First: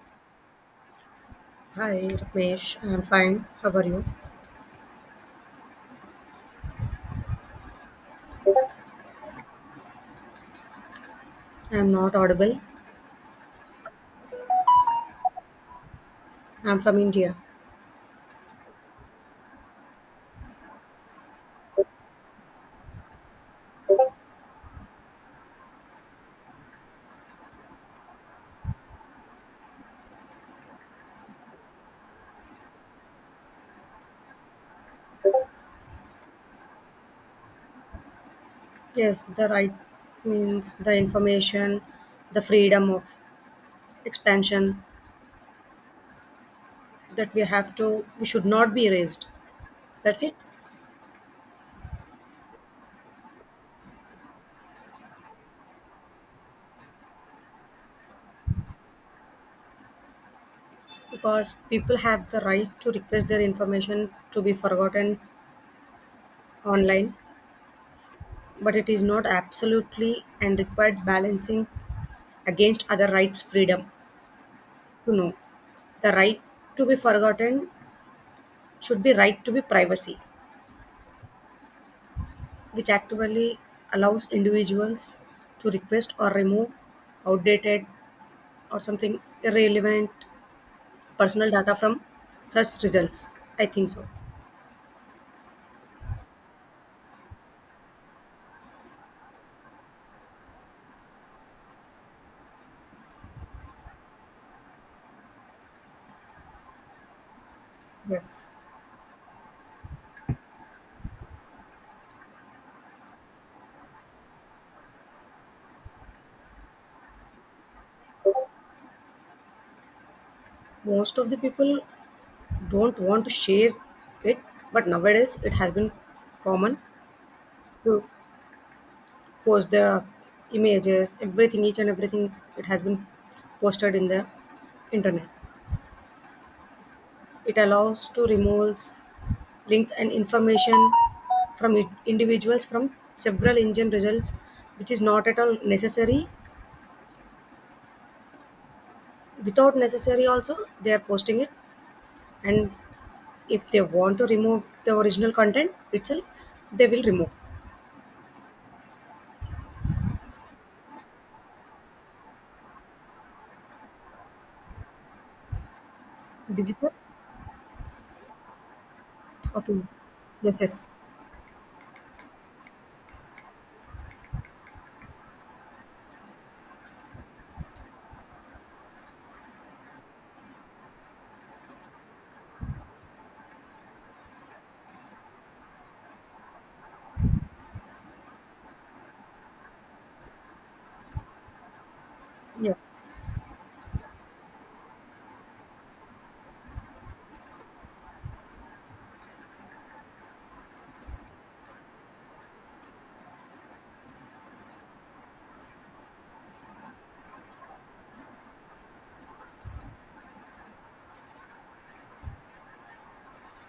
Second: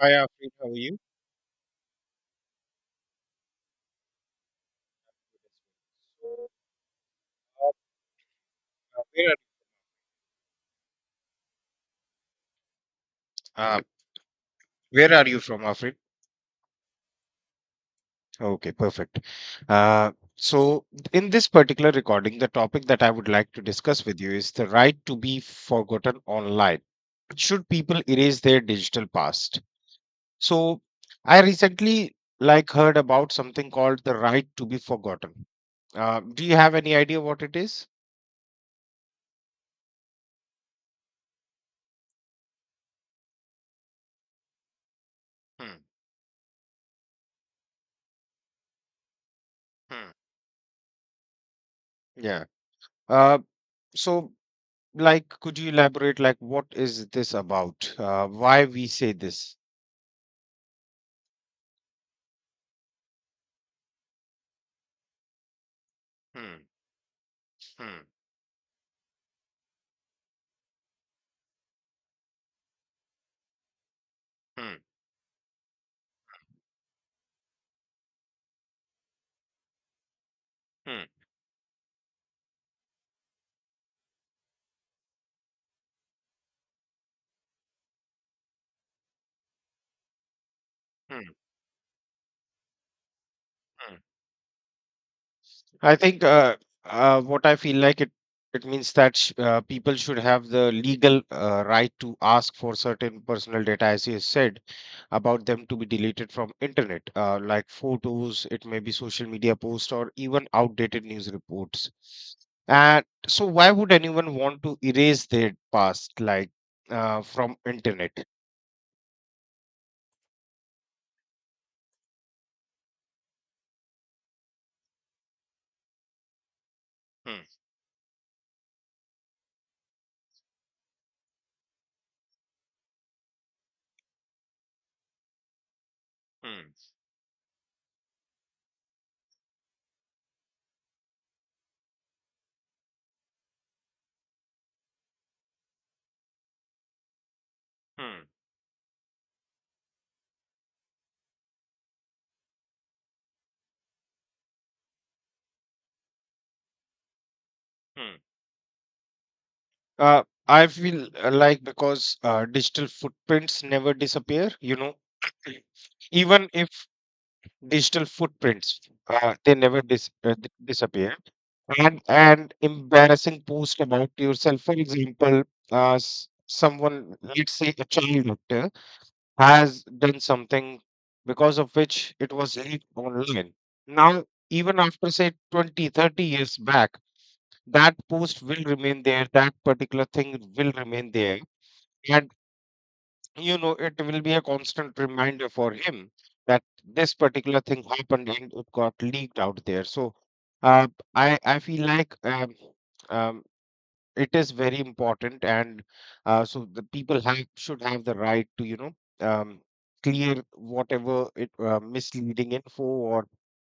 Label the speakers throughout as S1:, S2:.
S1: Hi, Afrin. How are you?
S2: Hi, Ramesh. I'm fine. How are you?
S1: Uh, where
S2: I'm not audible.
S1: are, where are you from, Afrin?
S2: I'm from India.
S1: Okay, perfect. Uh, so, in this particular recording, the topic that I would like to discuss with you is the right to be forgotten online. Should people erase their digital past? So, I recently like heard about something called the right to be forgotten. Do you have any idea what it is?
S2: Yes, the right means the information, the freedom of expansion
S1: Hmm,
S2: that we should not be erased.
S1: hmm.
S2: That's it.
S1: Yeah. Uh, so Like, could you elaborate, like, what is this about? Why we say this?
S2: Because people have the right to request their information to be forgotten
S1: Hmm,
S2: online,
S1: hmm,
S2: but it is not absolutely and requires balancing against other rights freedom
S1: hmm,
S2: to know. The right to be forgotten should be right to be privacy,
S1: hmm,
S2: which actually allows individuals to request or remove outdated or something irrelevant
S1: hmm,
S2: personal data from search results. I think
S1: hmm.
S2: so.
S1: I think what I feel like it means that people should have the legal right to ask for certain personal data, as you said, about them to be deleted from internet, like photos,
S2: Yes.
S1: it may be social media posts, or even outdated news reports. And so, why would anyone want to erase their past, from internet?
S2: Most of the people don't want to share it, but nowadays it has been common
S1: Hmm,
S2: to post their images, everything, each and everything, it has been posted in the internet.
S1: hmm,
S2: It allows to remove links and information from individuals from several engine results, which is not at all necessary.
S1: hmm,
S2: Without necessary, also they are posting it, and if they want to remove the original content itself, they will remove
S1: hmm. Uh, I feel like because digital footprints never disappear, you know, even if
S2: digital.
S1: digital footprints uh, they never
S2: Okay.
S1: dis- uh, d-
S2: Yes. Yes.
S1: disappear and embarrassing post about yourself, for example, uh, s- someone, let's say a child actor, has done something because of which it was leaked online. Now, even after say 20, 30 years back, that post will remain there, that particular thing will remain there, and
S2: Yes.
S1: you know, it will be a constant reminder for him that this particular thing happened and it got leaked out there. So, uh, I I feel like um, it is very important, and so the people have should have the right to, you know, um, clear whatever it misleading info or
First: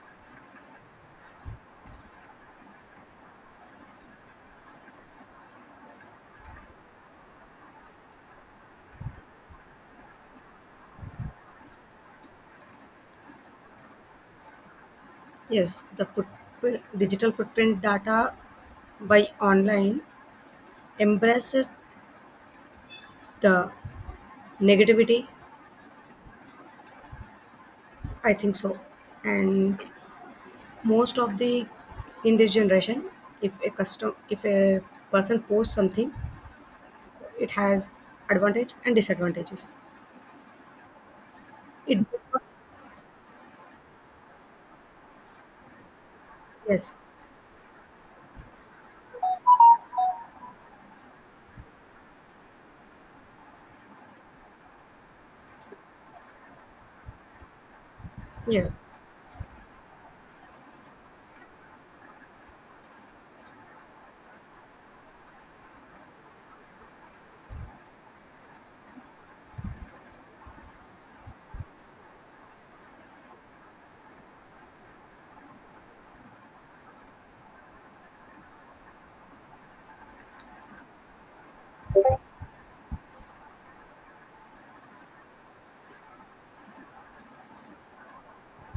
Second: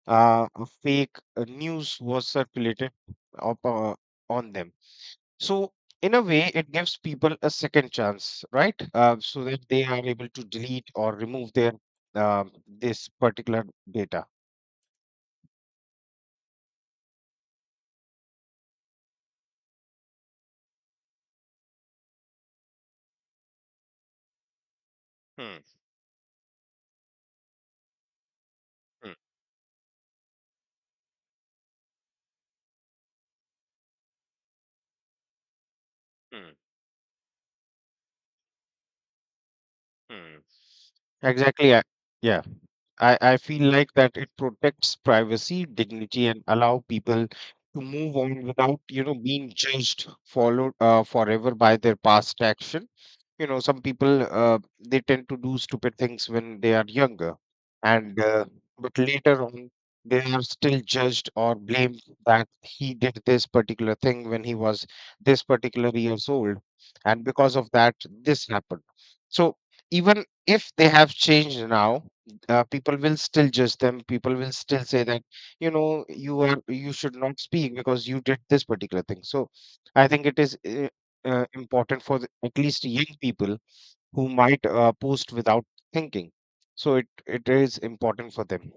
S1: a fake news was circulated up, uh, on them. So, in a way, it gives people a second chance, right? So that they are able to delete or remove their this particular data.
S2: Yes. The footprint, digital footprint data by online embraces the negativity.
S1: Hmm,
S2: I think so,
S1: hmm,
S2: and most of the in this generation if a person posts something,
S1: hmm,
S2: it has advantage and disadvantages.
S1: hmm. Exactly.
S2: It
S1: Yeah. I feel like that it protects privacy, dignity, and allow
S2: yes,
S1: people to move on without, you know, being judged, followed, forever by their past action. You know, some people, they tend to do stupid things when they are younger, and
S2: yes,
S1: but later on they are still judged or blamed that he did this particular thing when he was this particular years old, and because of that this happened. So even if they have changed now, people will still judge them, people will still say that, you know, you are, you should not speak because you did this particular thing. So I think it is important for the, at least young people who might post without thinking. So it is important for them.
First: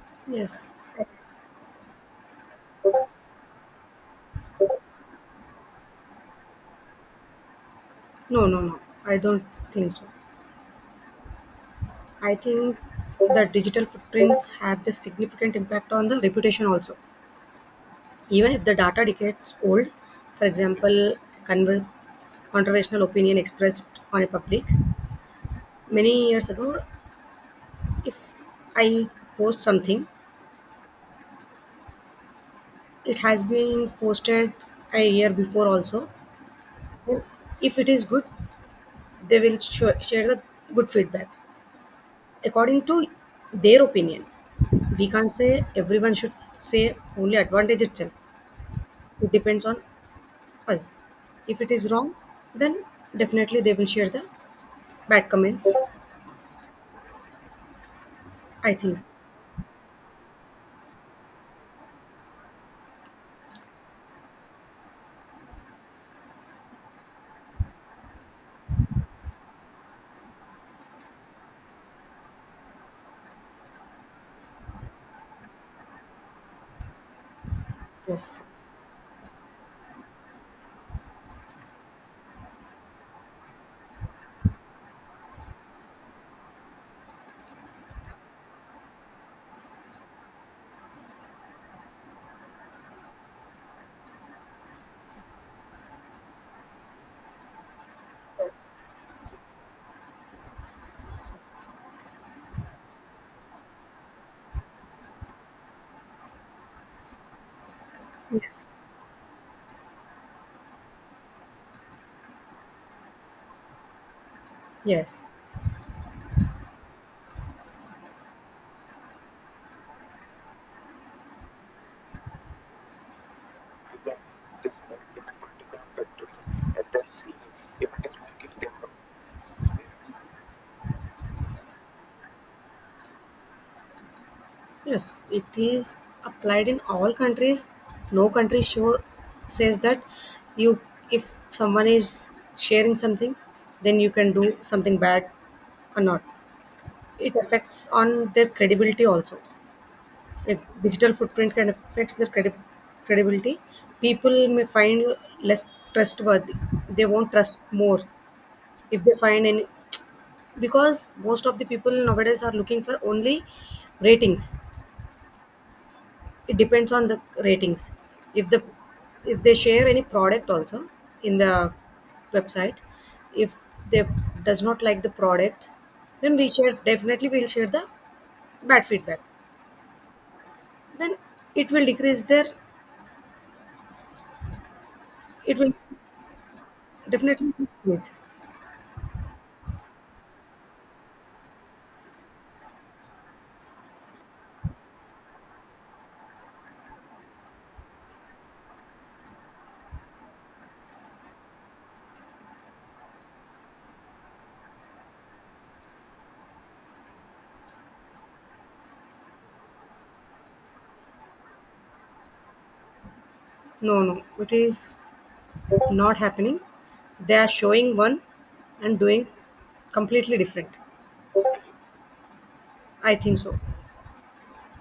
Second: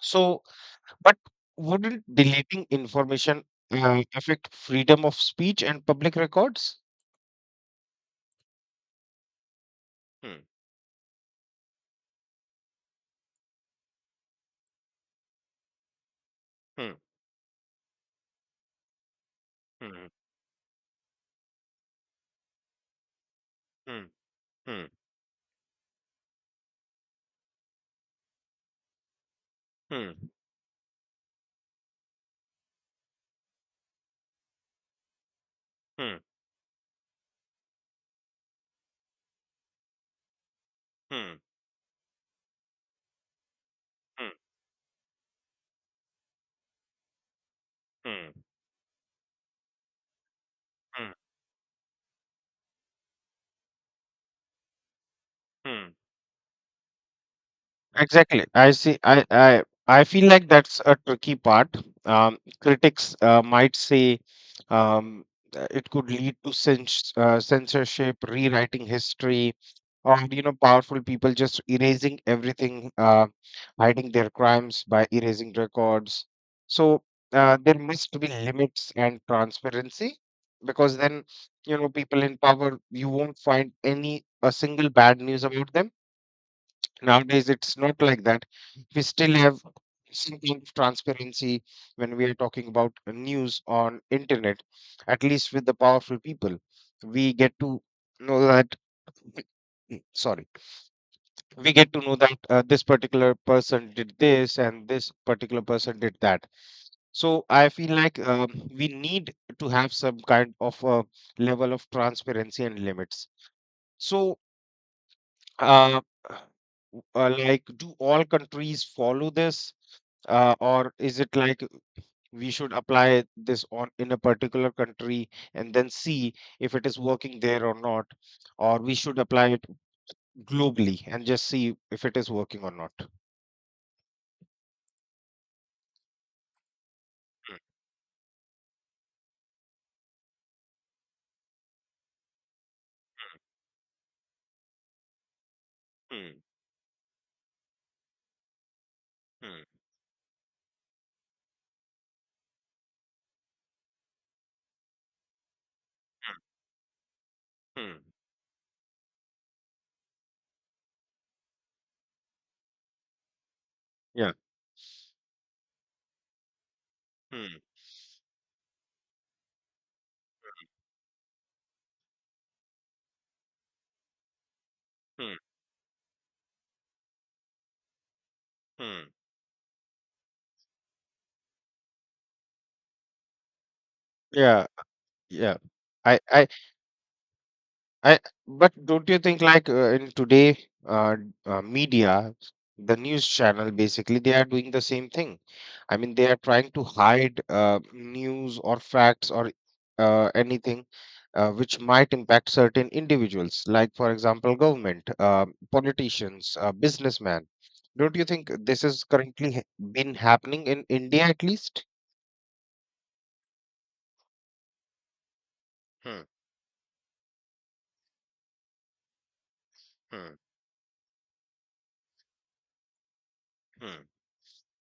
S1: So,
S2: yes,
S1: but wouldn't deleting information affect freedom of speech and public records?
S2: no, no, no, I don't think so.
S1: Hmm,
S2: I think that digital footprints have the significant impact on the reputation
S1: hmm,
S2: also, even if the data decades old.
S1: hmm,
S2: For example, conver- controversial opinion expressed
S1: hmm,
S2: on a public
S1: hmm,
S2: many years ago. If I post something,
S1: hmm,
S2: it has been posted a year before also.
S1: hmm,
S2: Then if it is good, they will share the good feedback
S1: hmm,
S2: according to their opinion.
S1: hmm,
S2: We can't say everyone should say only advantage itself.
S1: hmm,
S2: It depends on us. If it is wrong, then definitely they will share the bad
S1: hmm,
S2: comments.
S1: hmm. Exactly. I
S2: I think
S1: see.
S2: so.
S1: I feel like that's a tricky part. Critics might say um, it could lead to censorship, rewriting history, or you know, powerful people just erasing everything, hiding their crimes by erasing records. So there must be
S2: Yes,
S1: limits and transparency, because then, you know, people in power, you won't find any a single bad news about them. Nowadays, it's not like that. We still have some kind of transparency when we are talking about news on internet. At least with the powerful people, we get to know that sorry, we get to know that this particular person did this and this particular person did that. So I feel like,
S2: yes,
S1: we need to have some kind of a level of transparency and limits. So
S2: yes.
S1: uh, like, do all countries follow this, or is it like we should apply this on in a particular country and then see if it is working there or not, or we should apply it globally and just see if it is working or not?
S2: Yes, it is applied in all countries. No country show says that you, if someone is sharing something, then you can do something bad or not.
S1: Hmm,
S2: It affects on their credibility also.
S1: hmm,
S2: Like digital footprint can affects their credibility. People may find you less
S1: hmm,
S2: trustworthy. They won't trust
S1: hmm, hmm.
S2: more if they find any, because most of the people nowadays are looking for only
S1: Yeah,
S2: ratings. It depends on the
S1: hmm,
S2: ratings. If the, if they share any product also in the website, if they does not like the
S1: hmm,
S2: product, then we share definitely we'll share the bad
S1: hmm.
S2: feedback. Then it will decrease their,
S1: Yeah, yeah.
S2: it will
S1: I I
S2: definitely decrease.
S1: I But don't you think like in today uh, media, the news channel basically they are doing the same thing. I mean they are trying to hide news or facts or anything which might impact certain individuals, like for example government, politicians, businessmen. Don't you think this is currently been happening in India at least?
S2: No, no, it is not
S1: Hmm,
S2: happening. They are showing one and doing
S1: hmm,
S2: completely different. I think so.
S1: hmm.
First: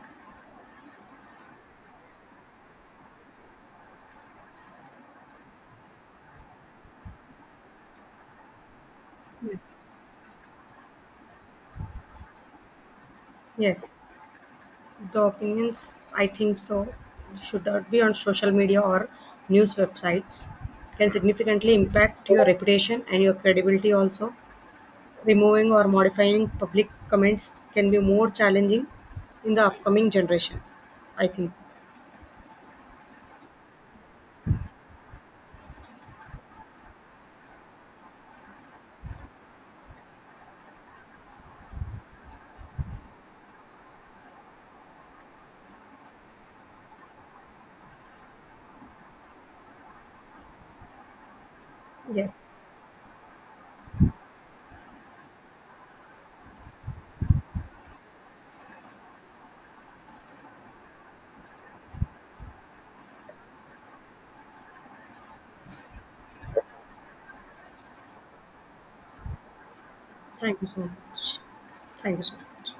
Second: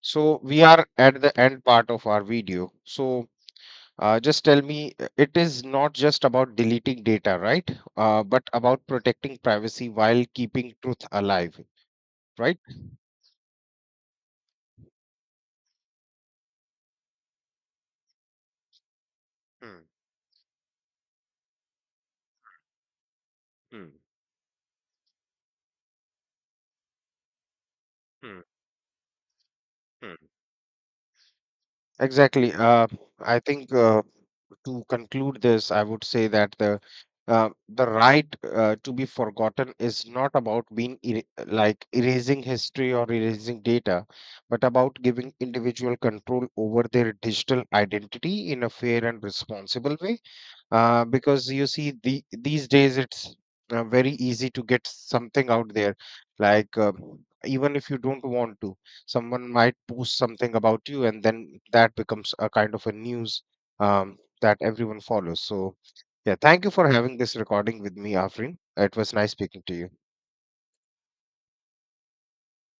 S1: So we are at the end part of our video. So just tell me, it is not just about deleting data, right? But about protecting
S2: Yes,
S1: privacy while keeping truth alive, right?
S2: yes. The opinions, I think so, should not be on social media or news
S1: Hmm,
S2: websites. Can significantly impact your reputation and your credibility
S1: hmm,
S2: also. Removing or modifying public comments can be more
S1: hmm,
S2: challenging in the upcoming
S1: hmm.
S2: generation. I think.
S1: Exactly. I think to conclude this, I would say that uh, the right to be forgotten is not about being like erasing history or erasing data, but about giving individual control over their digital identity in a fair and responsible way. Because you see
S2: Yes.
S1: these days it's very easy to get something out there, like, even if you don't want to, someone might post something about you and then that becomes a kind of a news, that everyone follows. So yeah, thank you for having this recording with me, Afrin. It was nice speaking to you.
S2: Thank you so much. Thank you so much.